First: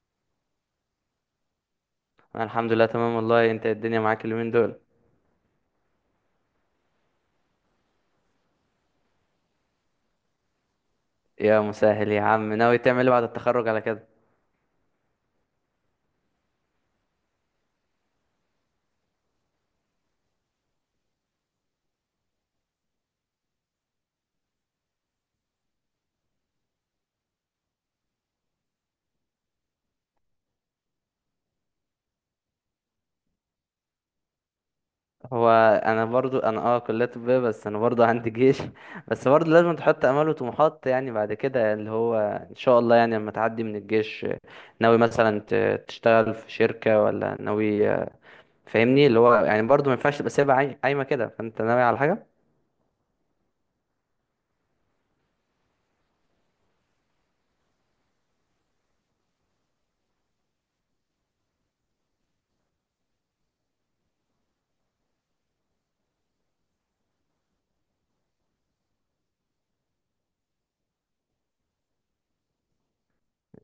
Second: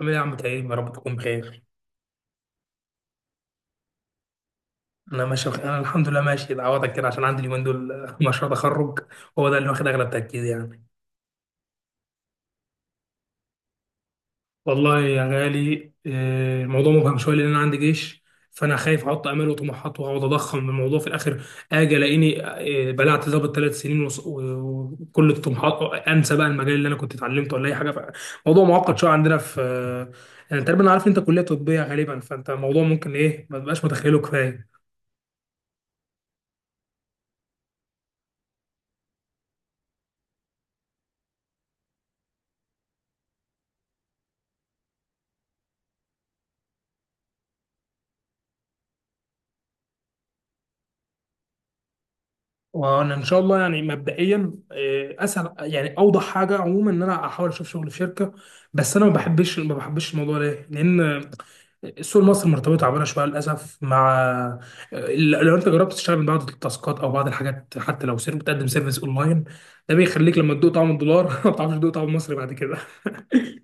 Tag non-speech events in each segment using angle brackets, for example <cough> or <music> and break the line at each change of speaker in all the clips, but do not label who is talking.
عامل ايه يا عم تعيب؟ يا رب تكون بخير.
انا الحمد لله تمام، والله. انت الدنيا معاك اليومين دول؟
انا ماشي بخير. انا الحمد لله ماشي اتعوضك كده عشان عندي اليومين دول. <laughs> مشروع تخرج هو ده اللي واخد اغلب تركيزي يعني.
يا مسهل يا عم، ناوي تعمل ايه بعد التخرج على كده؟
والله يا غالي، الموضوع مبهم شويه لان انا عندي جيش، فانا خايف احط امال وطموحات واقعد اضخم الموضوع في الاخر اجي الاقيني بلعت ظابط 3 سنين وكل الطموحات انسى بقى المجال اللي انا كنت اتعلمته ولا اي حاجه. موضوع معقد شويه عندنا في آه، يعني تقريبا أنا عارف إن انت كليه طبيه غالبا، فانت الموضوع ممكن ايه ما تبقاش متخيله كفايه.
هو انا برضو كلية طبية، بس انا برضو عندي جيش. <laughs> بس برضو لازم تحط امال وطموحات، يعني بعد كده اللي هو ان شاء الله، يعني لما تعدي من الجيش، ناوي مثلا تشتغل في شركة، ولا ناوي؟ فاهمني، اللي هو يعني برضو ما ينفعش تبقى سايبها قايمة كده، فانت ناوي على حاجة.
وانا ان شاء الله يعني مبدئيا، اسهل يعني اوضح حاجه عموما ان انا احاول اشوف شغل في شركه، بس انا ما بحبش الموضوع ده. ليه؟ لان السوق المصري مرتبطه تعبانه شويه للاسف مع، آه، لو انت جربت تشتغل من بعض التاسكات او بعض الحاجات، حتى لو سير بتقدم سيرفيس اونلاين، ده بيخليك لما تدوق طعم الدولار <laughs> ما بتعرفش تدوق طعم المصري بعد كده.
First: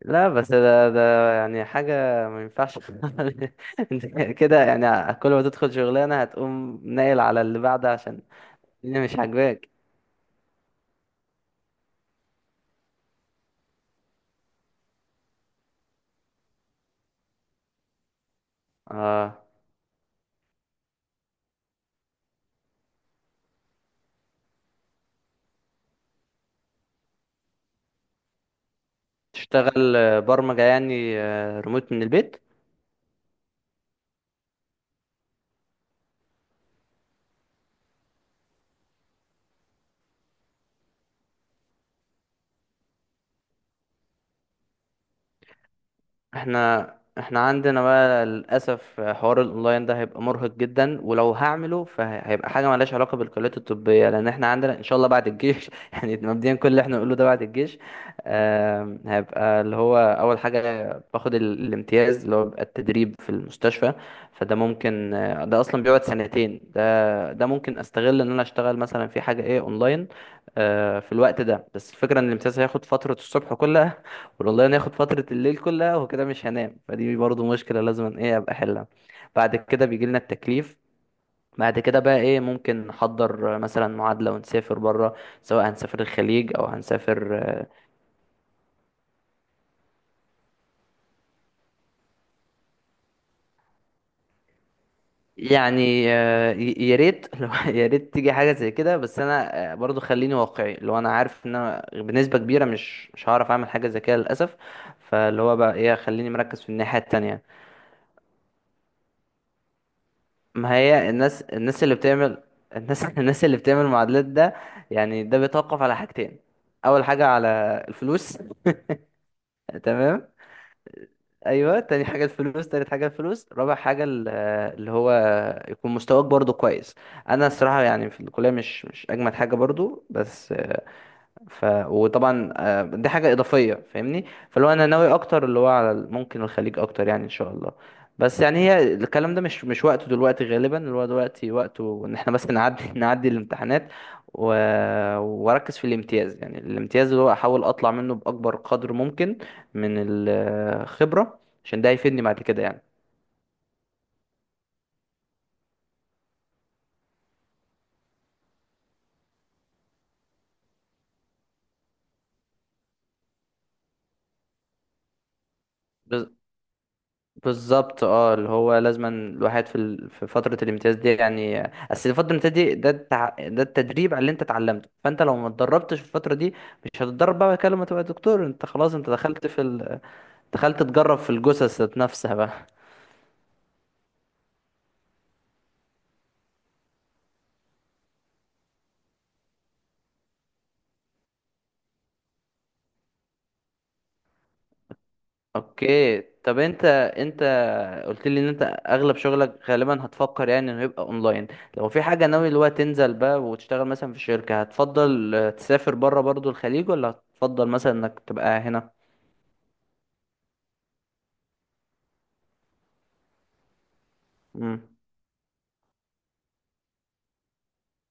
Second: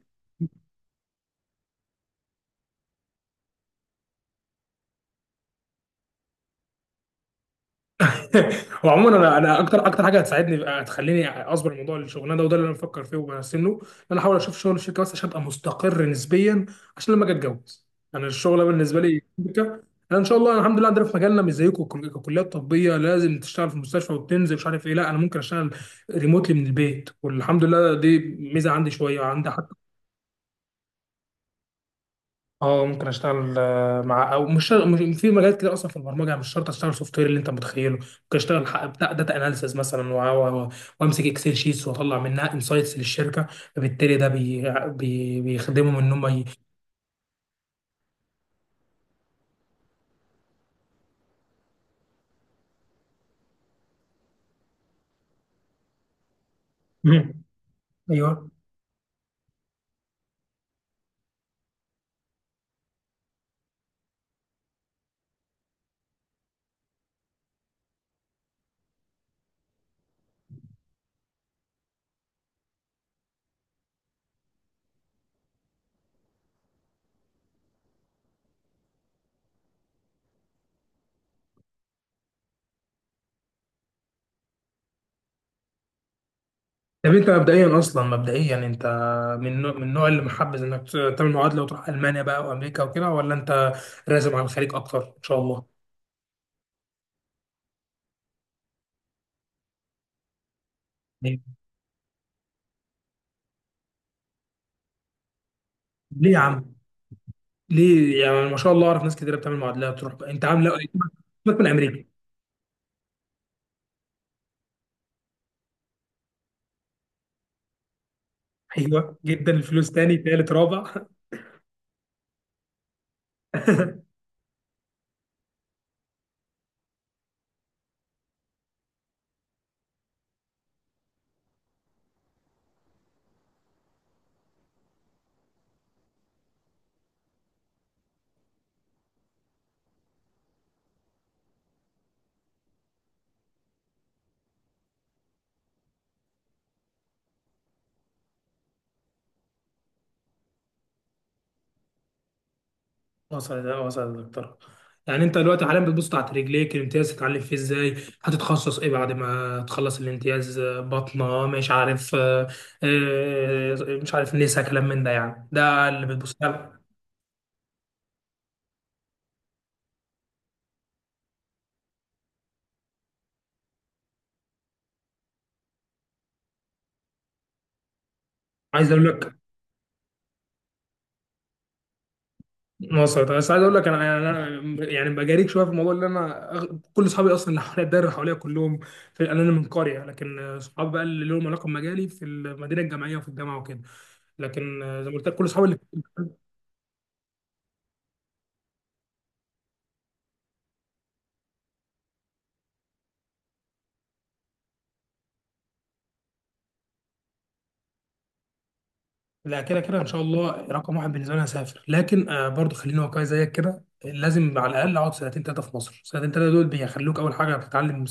لا، بس ده يعني حاجة، ما ينفعش. <laughs> انت كده يعني كل ما تدخل شغلانة هتقوم ناقل على اللي بعدها، عشان
<laughs>
الدنيا
وعموما
مش
انا
عاجباك.
اكتر حاجه هتساعدني هتخليني اصبر موضوع الشغلانه ده، وده اللي انا بفكر فيه وبرسم له، ان انا احاول اشوف شغل الشركه بس عشان ابقى مستقر نسبيا، عشان لما اجي اتجوز. انا الشغله بالنسبه لي
اه،
شركه. انا ان شاء الله الحمد لله عندنا في مجالنا مش زيكم، ككليات طبيه لازم تشتغل في المستشفى وتنزل مش عارف ايه، لا انا ممكن اشتغل ريموتلي من البيت، والحمد لله دي ميزه عندي شويه عندي.
تشتغل برمجة، يعني ريموت من البيت.
اه ممكن اشتغل مع او مش في مجالات كده اصلا في البرمجه، يعني مش شرط اشتغل سوفت وير اللي انت متخيله، ممكن اشتغل بتاع داتا اناليسز مثلا، وامسك اكسل شيتس واطلع منها انسايتس للشركه. فبالتالي ده بي بي بيخدمهم ان هم ي...
احنا احنا عندنا بقى للاسف حوار الاونلاين ده هيبقى مرهق جدا، ولو هعمله فهيبقى حاجه مالهاش علاقه بالكليات الطبيه، لان احنا عندنا ان شاء الله بعد الجيش. <laughs> يعني مبدئيا، كل اللي احنا
<laughs>
نقوله ده
مم.
بعد الجيش.
ايوه.
هيبقى اللي هو اول حاجه باخد الامتياز، اللي هو بيبقى التدريب في المستشفى. فده ممكن، ده اصلا بيقعد سنتين، ده ده ممكن استغل ان انا اشتغل مثلا في حاجه ايه اونلاين، في الوقت ده. بس الفكره ان الامتياز هياخد فتره الصبح كلها، والله ناخد فترة الليل كلها، وكده مش هنام، فدي برضو مشكلة لازم ايه ابقى احلها. بعد كده بيجي لنا التكليف، بعد كده بقى ايه ممكن نحضر مثلا معادلة ونسافر بره، سواء هنسافر الخليج او
طب انت
هنسافر.
مبدئيا اصلا يعني انت من النوع اللي محبذ انك تعمل معادله وتروح المانيا بقى وامريكا وكده، ولا انت راسم على الخليج اكتر ان شاء الله؟
يعني يا ريت، <laughs> لو يا ريت تيجي حاجة زي كده، بس انا برضو خليني واقعي، لو انا
ليه؟
عارف ان انا بنسبة كبيرة مش هعرف اعمل حاجة زي كده للأسف. فاللي هو بقى ايه خليني
ليه يا
مركز في
عم؟
الناحية التانية.
ليه يعني؟ ما شاء الله اعرف ناس كتير بتعمل معادلات تروح بقى، انت عامل
ما هي الناس
سيبك من
الناس اللي
امريكا.
بتعمل، الناس <laughs> الناس اللي بتعمل معادلات ده، يعني ده بيتوقف على حاجتين. اول حاجه على الفلوس.
ايوه جدا، الفلوس تاني
تمام.
تالت رابع.
ايوه، تاني حاجه الفلوس، تالت حاجه الفلوس، رابع حاجه
<laughs>
اللي هو يكون مستواك برضو كويس. انا الصراحه يعني في الكليه مش اجمد حاجه برضو، بس وطبعا، دي حاجة إضافية، فاهمني. فاللي هو أنا ناوي أكتر اللي هو على ممكن الخليج أكتر، يعني إن شاء الله. بس يعني هي الكلام ده مش وقته دلوقتي، غالبا اللي هو دلوقتي وقته إن إحنا بس نعدي <laughs> نعدي الامتحانات و... وأركز في الامتياز، يعني الامتياز اللي هو أحاول أطلع منه بأكبر قدر ممكن من الخبرة، عشان ده هيفيدني بعد كده يعني.
وصل وصل يا دكتور. يعني انت دلوقتي حاليا بتبص تحت رجليك الامتياز تتعلم فيه ازاي، هتتخصص ايه بعد ما تخلص الامتياز، بطنه مش عارف، آه، مش عارف نسا كلام من ده، يعني ده اللي بتبص له.
بالظبط، اه، اللي هو لازما الواحد في فترة الامتياز دي يعني، اصل فترة الامتياز دي ده التدريب على اللي انت اتعلمته، فانت لو ما اتدربتش في الفترة دي مش هتتدرب بقى كده لما تبقى دكتور. انت
عايز
خلاص،
اقول
انت
لك
دخلت تجرب في الجثث ذات نفسها بقى.
مصر طب، بس عايز اقول لك انا يعني بجاريك شويه في الموضوع اللي كل اصحابي اصلا اللي حواليا الدايره اللي حواليا كلهم في، انا من قريه لكن صحابي بقى اللي لهم علاقه بمجالي في المدينه الجامعيه وفي الجامعه وكده، لكن زي ما قلت لك كل
<laughs>
اصحابي اللي،
اوكي، طب انت قلت لي ان انت اغلب شغلك غالبا هتفكر يعني انه يبقى اونلاين. لو في حاجة ناوي اللي هو تنزل بقى وتشتغل مثلا في شركة، هتفضل تسافر بره برضو الخليج، ولا هتفضل مثلا انك تبقى هنا؟
لا كده كده ان شاء الله رقم 1 بالنسبه لي أنا هسافر، لكن برضه خليني واقعي زيك كده، لازم على
مم.
الاقل اقعد 2 3 سنين في مصر. 2 3 سنين دول بيخلوك اول حاجه بتتعلم،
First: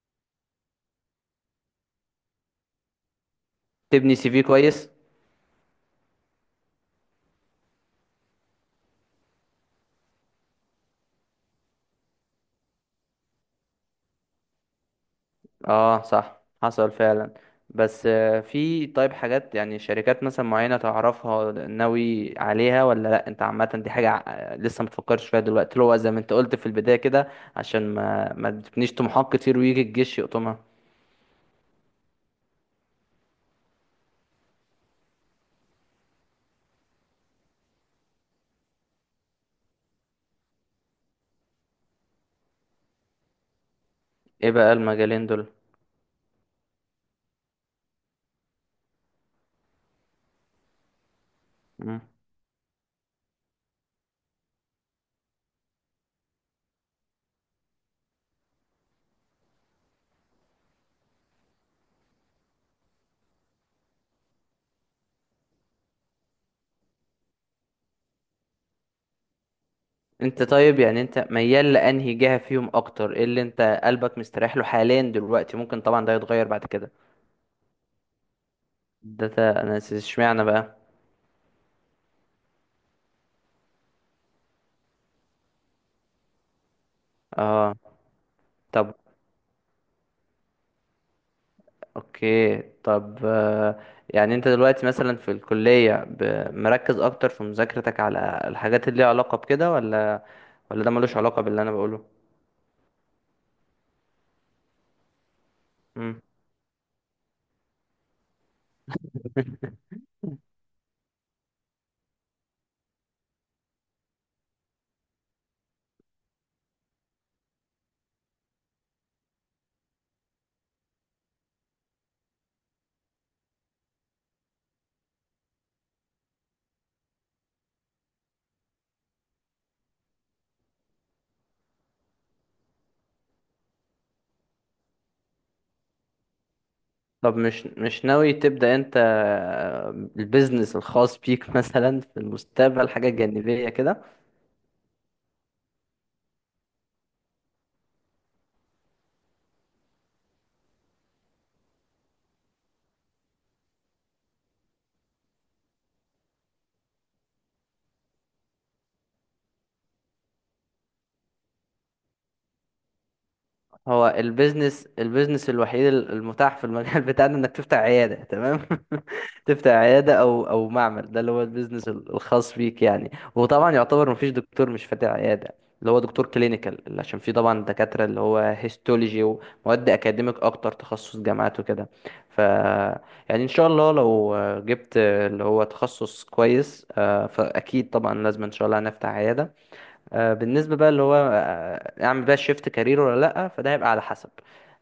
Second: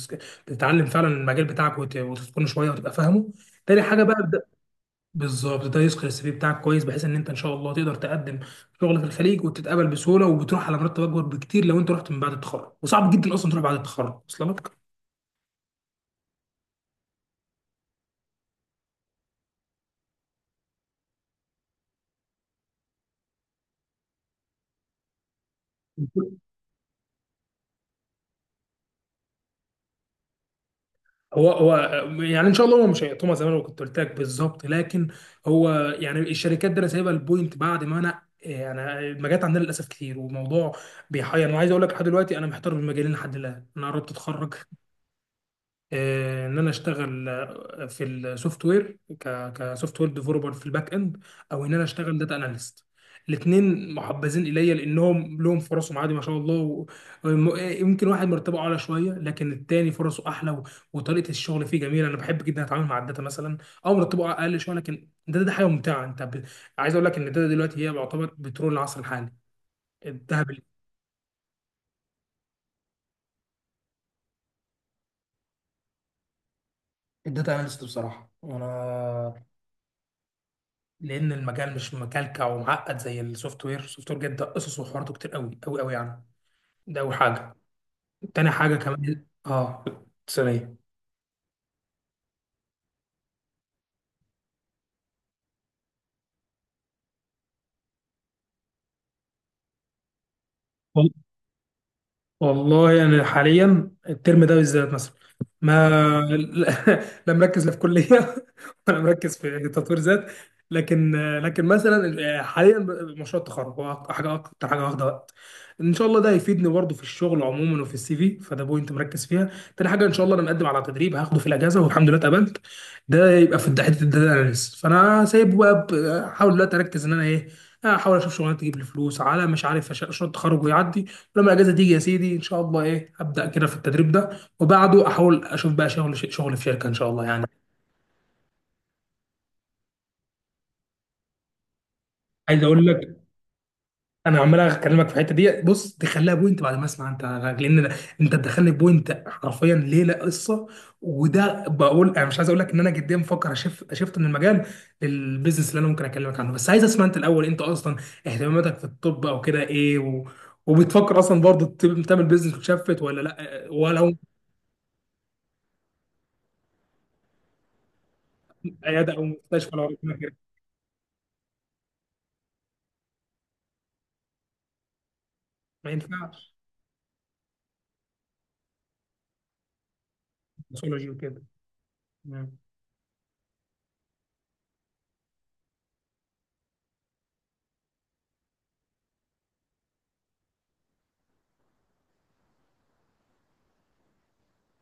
تتعلم فعلا المجال بتاعك وتتقنه شويه وتبقى فاهمه. تاني حاجه
تبني سي
بقى،
في كويس.
بالظبط ده يسقي السي في بتاعك كويس، بحيث ان انت ان شاء الله تقدر تقدم شغل في الخليج وتتقبل بسهوله، وبتروح على مرتب اكبر بكتير لو انت رحت من بعد التخرج، وصعب جدا اصلا تروح بعد التخرج اصلا لك.
اه صح، حصل فعلا. بس في طيب حاجات، يعني شركات مثلا معينة تعرفها ناوي عليها ولا لا؟ انت عامة دي حاجة لسه متفكرش فيها دلوقتي، اللي هو زي ما انت قلت في البداية كده، عشان ما تبنيش طموحات كتير ويجي الجيش يقطمها.
هو هو يعني ان شاء الله هو مش هيقطمها زي ما انا كنت قلت لك بالظبط، لكن هو يعني الشركات دي انا سايبها البوينت، بعد ما انا يعني المجالات عندنا للاسف كتير وموضوع بيحير. انا عايز اقول لك لحد دلوقتي انا محتار بين مجالين لحد الان، انا قربت
ايه
اتخرج.
بقى المجالين دول؟
ان انا اشتغل في السوفت وير كسوفت وير ديفلوبر في الباك اند، او ان انا
مم.
اشتغل داتا اناليست. الاثنين محبذين الي لانهم لهم فرصهم عادي ما شاء الله، يمكن واحد مرتبه اعلى شويه لكن التاني فرصه احلى، وطريقه الشغل فيه جميله، انا بحب جدا اتعامل مع الداتا مثلا، او مرتبه اقل شويه لكن ده حاجه ممتعه انت ب... عايز اقول لك ان الداتا دلوقتي هي يعتبر بترول العصر الحالي،
انت
الذهب.
طيب يعني انت ميال لانهي جهة فيهم اكتر؟ ايه اللي انت قلبك مستريح له حاليا دلوقتي؟ ممكن طبعا ده يتغير بعد كده.
الداتا اناليست بصراحه. وانا
ده انا اشمعنى بقى.
لان المجال مش مكلكع ومعقد زي السوفت وير، السوفت وير جدا قصص وحواراته كتير قوي قوي قوي يعني، ده اول حاجه.
اه،
تاني حاجه
طب
كمان اه، ثانيه.
اوكي. طب يعني انت دلوقتي مثلا في الكلية مركز اكتر في مذاكرتك على الحاجات اللي ليها علاقة بكده، ولا ده ملوش علاقة باللي انا بقوله؟
والله انا حاليا الترم ده بالذات مثلا ما
مم.
<laughs> لا مركز لا في كليه، <laughs> ولا مركز في تطوير ذات، لكن، لكن مثلا حاليا مشروع التخرج هو حاجه اكتر حاجه واخده وقت. ان شاء الله ده هيفيدني برضه في الشغل عموما وفي السي في، فده بوينت مركز فيها. تاني حاجه ان شاء الله انا مقدم على تدريب هاخده في الاجازه، والحمد لله اتقبلت، ده يبقى في حته الداتا اناليست. فانا سايبه بقى، احاول دلوقتي اركز ان انا ايه، احاول اشوف شغلانه تجيب لي فلوس على مش عارف مشروع التخرج ويعدي. لما الاجازه تيجي يا سيدي ان شاء الله ايه، ابدا كده في التدريب ده، وبعده احاول اشوف بقى شغل في شركه ان شاء الله
طب
يعني.
مش ناوي تبدأ انت البيزنس الخاص بيك، <laughs> مثلا في
عايز اقول
المستقبل،
لك
حاجة جانبية كده؟
انا عمال اكلمك في الحته دي، بص تخليها بوينت بعد ما اسمع انت، لان انت تدخلني بوينت حرفيا ليله قصه، وده بقول انا مش عايز اقول لك ان انا جديا بفكر اشف شفت من المجال للبيزنس، اللي انا ممكن اكلمك عنه، بس عايز اسمع انت الاول. انت اصلا اهتماماتك في الطب او كده ايه، و... وبتفكر اصلا برضه تعمل بيزنس وتشفت ولا لا
هو
ولا؟
البيزنس الوحيد المتاح في المجال <laughs> بتاعنا انك تفتح عيادة، تمام.
عياده او
<laughs> تفتح
مستشفى لو
عيادة
ربنا كده.
او معمل، ده اللي هو البيزنس الخاص بيك يعني. وطبعا يعتبر مفيش دكتور مش فاتح عيادة،
ما
اللي هو دكتور
ينفعش.
كلينيكال، عشان في طبعا دكاترة اللي هو هيستولوجي ومواد اكاديميك اكتر،
باثولوجي
تخصص
وكده.
جامعات وكده. ف
مم.
يعني ان شاء الله لو جبت اللي هو تخصص كويس، فاكيد طبعا لازم ان شاء الله هنفتح عيادة. بالنسبة بقى اللي هو أعمل بقى شيفت كارير ولا لأ، فده هيبقى على حسب.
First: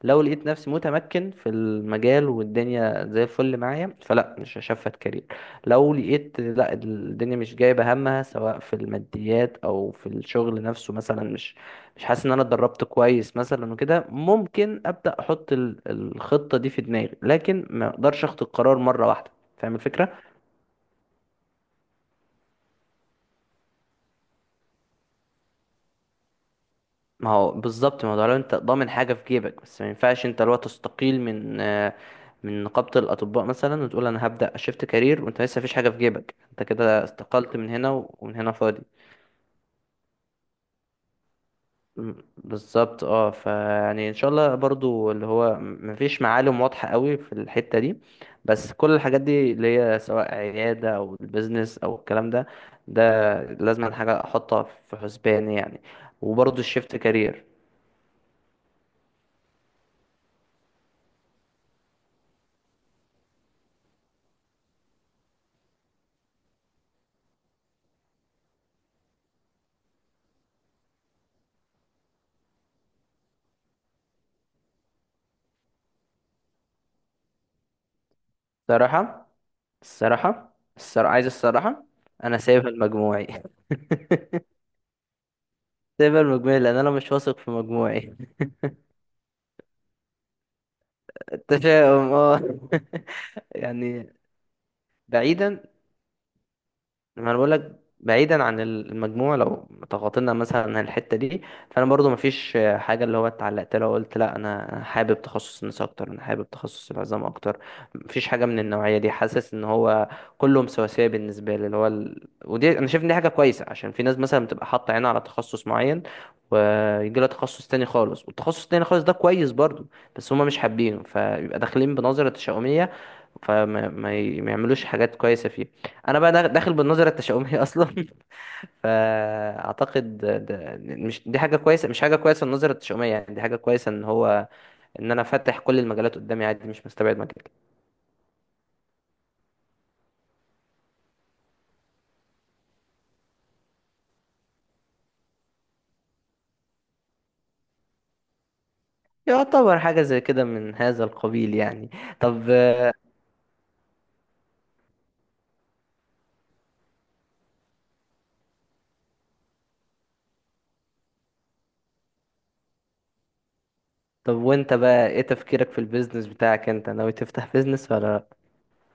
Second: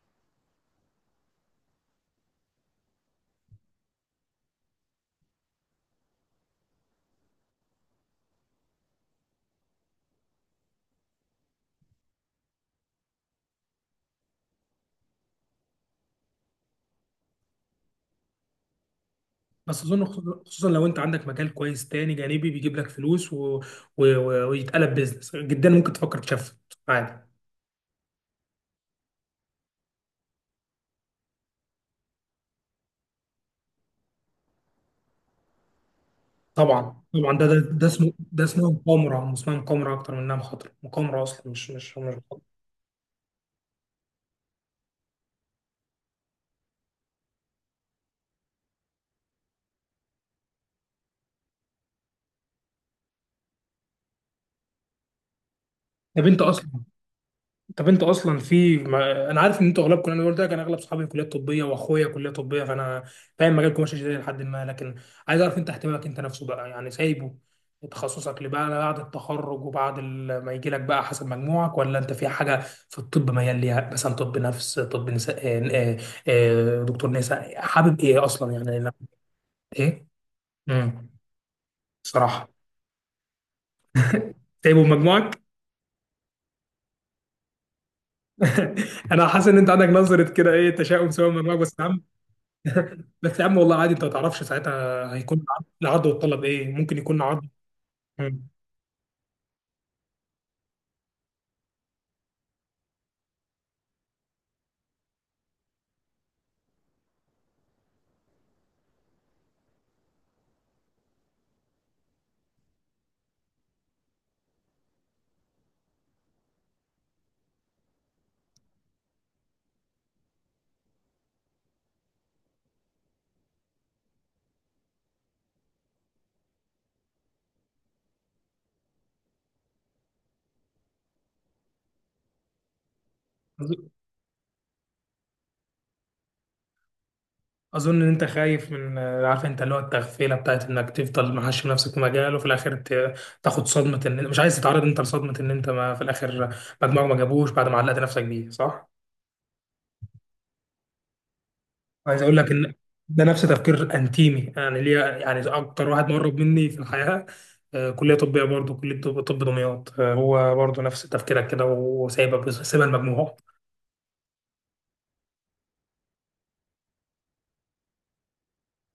لو لقيت نفسي متمكن في المجال والدنيا زي الفل معايا، فلا، مش هشفت كارير. لو لقيت لا، الدنيا مش جايبة همها، سواء في الماديات أو في الشغل نفسه مثلا، مش حاسس إن أنا اتدربت كويس مثلا وكده، ممكن أبدأ أحط الخطة دي في دماغي، لكن ما أقدرش أخد القرار مرة واحدة. فاهم
بس اظن
الفكرة؟
خصوصا لو انت عندك مجال كويس تاني جانبي بيجيب لك فلوس و... و... ويتقلب بيزنس، جدا ممكن تفكر تشفت عادي.
ما هو بالظبط، ما هو ده لو انت ضامن حاجه في جيبك. بس ما ينفعش انت لو تستقيل من من نقابه الاطباء مثلا وتقول انا هبدا اشفت كارير وانت لسه مفيش حاجه في جيبك، انت
طبعا
كده
طبعا، ده ده,
استقلت من
ده
هنا
اسمه،
ومن
ده
هنا
اسمه
فاضي.
مقامره، اسمها مقامره اكتر من انها مخاطره، مقامره اصلا مش مخاطرة.
بالظبط اه، فيعني ان شاء الله برضو اللي هو مفيش معالم واضحه قوي في الحته دي، بس كل الحاجات دي اللي هي سواء عياده او البيزنس او الكلام ده، ده لازم حاجه احطها في حسباني يعني،
طب انت
وبرضو
اصلا
الشيفت كارير.
طب انت اصلا في ما... انا عارف ان انتوا اغلبكم، انا قلت لك انا اغلب صحابي كليات طبيه واخويا كليه طبيه، فانا فاهم مجالكم ماشي ازاي لحد ما، لكن عايز اعرف انت اهتمامك انت نفسه بقى، يعني سايبه تخصصك لبقى بعد التخرج، وبعد ما يجي لك بقى حسب مجموعك، ولا انت في حاجه في الطب ميال ليها مثلا، طب نفس، طب نساء، دكتور نساء حابب ايه اصلا يعني لا.
صراحه
ايه؟
الصراحة
امم،
عايز الصراحة، أنا
صراحه،
سايبها لمجموعي. <laughs>
سايبه بمجموعك.
سايبها لمجموعي لأن أنا مش واثق في مجموعي.
<laughs> انا حاسس ان انت عندك نظره كده ايه، تشاؤم سواء من مجموعك بس.
التشاؤم، اه. <laughs>
<laughs> بس يا عم والله عادي، انت ما
يعني
تعرفش ساعتها هيكون
بعيدا
العرض، العرض والطلب ايه، ممكن يكون
ما انا
عرض.
بقول لك بعيدا
مم.
عن المجموع، لو تغاطينا مثلا عن الحته دي، فانا برضو ما فيش حاجه اللي هو اتعلقت لها وقلت لا، انا حابب تخصص النساء اكتر، انا حابب تخصص العظام اكتر. ما فيش حاجه من النوعيه دي، حاسس ان هو كلهم سواسيه بالنسبه لي ودي انا شايف ان دي حاجه كويسه، عشان في ناس مثلا بتبقى حاطه عينها على تخصص معين، ويجي لها تخصص تاني خالص، والتخصص التاني خالص ده كويس برضو، بس هما مش حابينه، فيبقى داخلين بنظره تشاؤميه، فما ما ي- ما يعملوش حاجات كويسه فيه. انا بقى داخل بالنظره التشاؤميه اصلا. <laughs> فاعتقد ده، مش دي حاجه كويسه، مش حاجه كويسه النظره التشاؤميه، يعني دي حاجه كويسه
أظ-
ان هو ان انا فاتح كل المجالات قدامي، عادي، مش مستبعد مجال.
اظن ان انت خايف من، عارف انت اللي هو التغفيله بتاعت انك تفضل محشي نفسك في مجال وفي الاخر تاخد صدمه، ان مش عايز تتعرض انت لصدمه ان انت ما في الاخر مجموعك ما جابوش بعد ما علقت نفسك بيه، صح؟
يعتبر حاجه زي كده من هذا القبيل يعني.
عايز اقول
طب
لك ان ده نفس تفكير انتيمي يعني ليا، يعني اكتر واحد مقرب مني في الحياه، كليه طبيه برضه، كليه طب، طب دمياط، هو برضه نفس تفكيرك كده، وسايبك سايبها المجموع.
طب وانت بقى ايه تفكيرك في البيزنس بتاعك؟ انت ناوي تفتح بيزنس ولا لأ؟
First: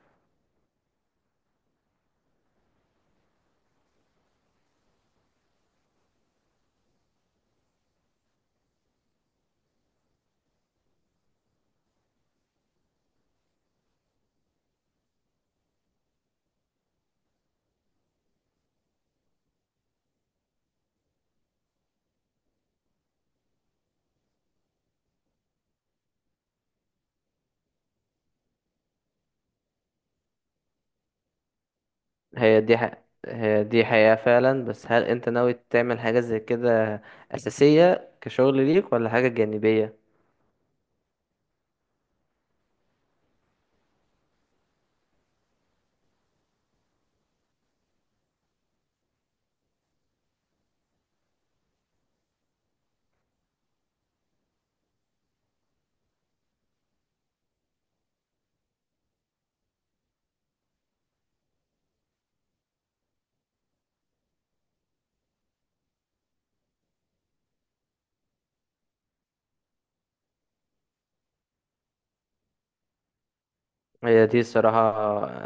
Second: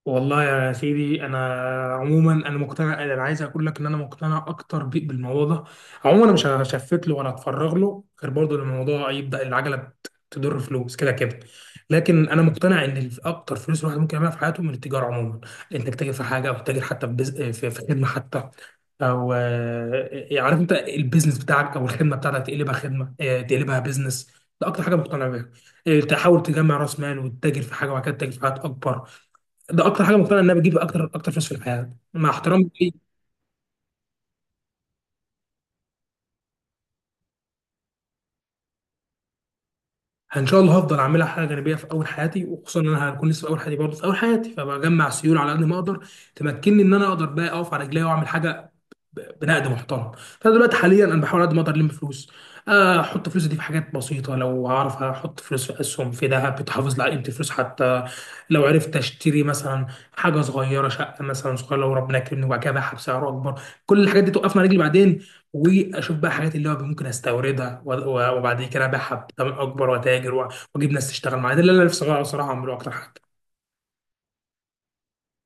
والله يا سيدي انا عموما انا مقتنع، انا عايز اقول لك ان انا مقتنع اكتر بيك بالموضوع ده. عموما انا مش هشفت له ولا هتفرغ له غير برضه لما الموضوع يبدا العجله تضر فلوس كده كده. لكن انا مقتنع ان اكتر فلوس الواحد ممكن يعملها في حياته من التجاره عموما، انك تاجر في حاجه او تاجر حتى في بز... في خدمه حتى، او عارف انت البيزنس بتاعك او الخدمه بتاعتك تقلبها خدمه، تقلبها بيزنس. ده اكتر حاجه مقتنع بيها، تحاول تجمع راس مال وتتاجر في حاجه وبعد كده تتاجر في حاجات اكبر. ده اكتر حاجه مقتنع ان انا بجيب اكتر فلوس في الحياه مع
هي
احترامي
دي ح...
ليه.
هي دي حقيقه فعلا، بس هل انت ناوي تعمل حاجه زي كده اساسيه كشغل ليك، ولا حاجه جانبيه؟
يعني ان شاء الله هفضل اعملها حاجه جانبيه في اول حياتي، وخصوصا ان انا هكون لسه في اول حياتي برضه في اول حياتي، فبجمع سيوله على قد ما اقدر تمكنني ان انا اقدر بقى اقف على رجلي واعمل حاجه بنقد محترم. فانا دلوقتي حاليا انا بحاول قد ما اقدر الم فلوس، احط فلوسي دي في حاجات بسيطه، لو اعرف احط فلوس في اسهم، في ذهب بتحافظ على قيمه الفلوس، حتى لو عرفت اشتري مثلا حاجه صغيره، شقه مثلا صغيره لو ربنا كرمني وبعد كده ابيعها بسعر اكبر، كل الحاجات دي توقفنا على رجلي بعدين. واشوف بقى حاجات اللي هو ممكن استوردها وبعد كده ابيعها بثمن اكبر واتاجر واجيب ناس تشتغل معايا. ده اللي انا نفسي أغيره صراحه اعمله اكتر حاجه.
هي دي الصراحة.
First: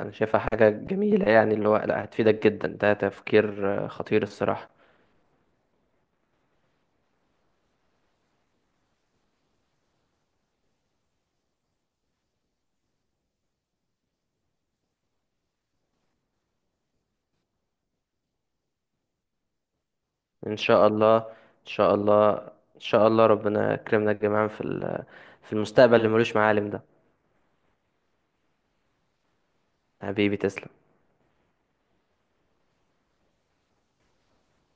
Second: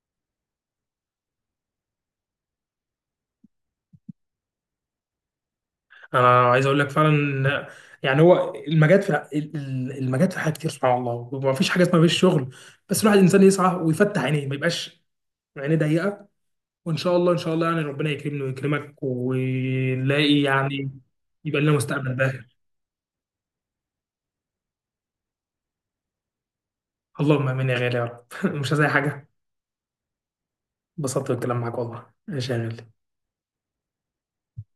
أنا شايفها حاجة جميلة، يعني اللي هو لا، هتفيدك جدا، ده تفكير خطير الصراحة.
انا عايز اقول لك فعلا إن، يعني هو المجال في المجال في حاجات كتير سبحان الله، وما فيش حاجه اسمها مفيش شغل، بس الواحد الانسان يسعى ويفتح عينيه، ما يبقاش عينيه ضيقه. وان شاء الله ان شاء الله يعني ربنا يكرمني ويكرمك ونلاقي
إن شاء
يعني،
الله.
يبقى
إن
لنا
شاء
مستقبل
الله.
باهر.
إن شاء الله ربنا يكرمنا جميعا في المستقبل اللي ملوش معالم ده.
اللهم امين يا غالي يا رب. <laughs> مش عايز اي حاجه.
حبيبي تسلم.
انبسطت بالكلام معاك والله، ماشي يا غالي.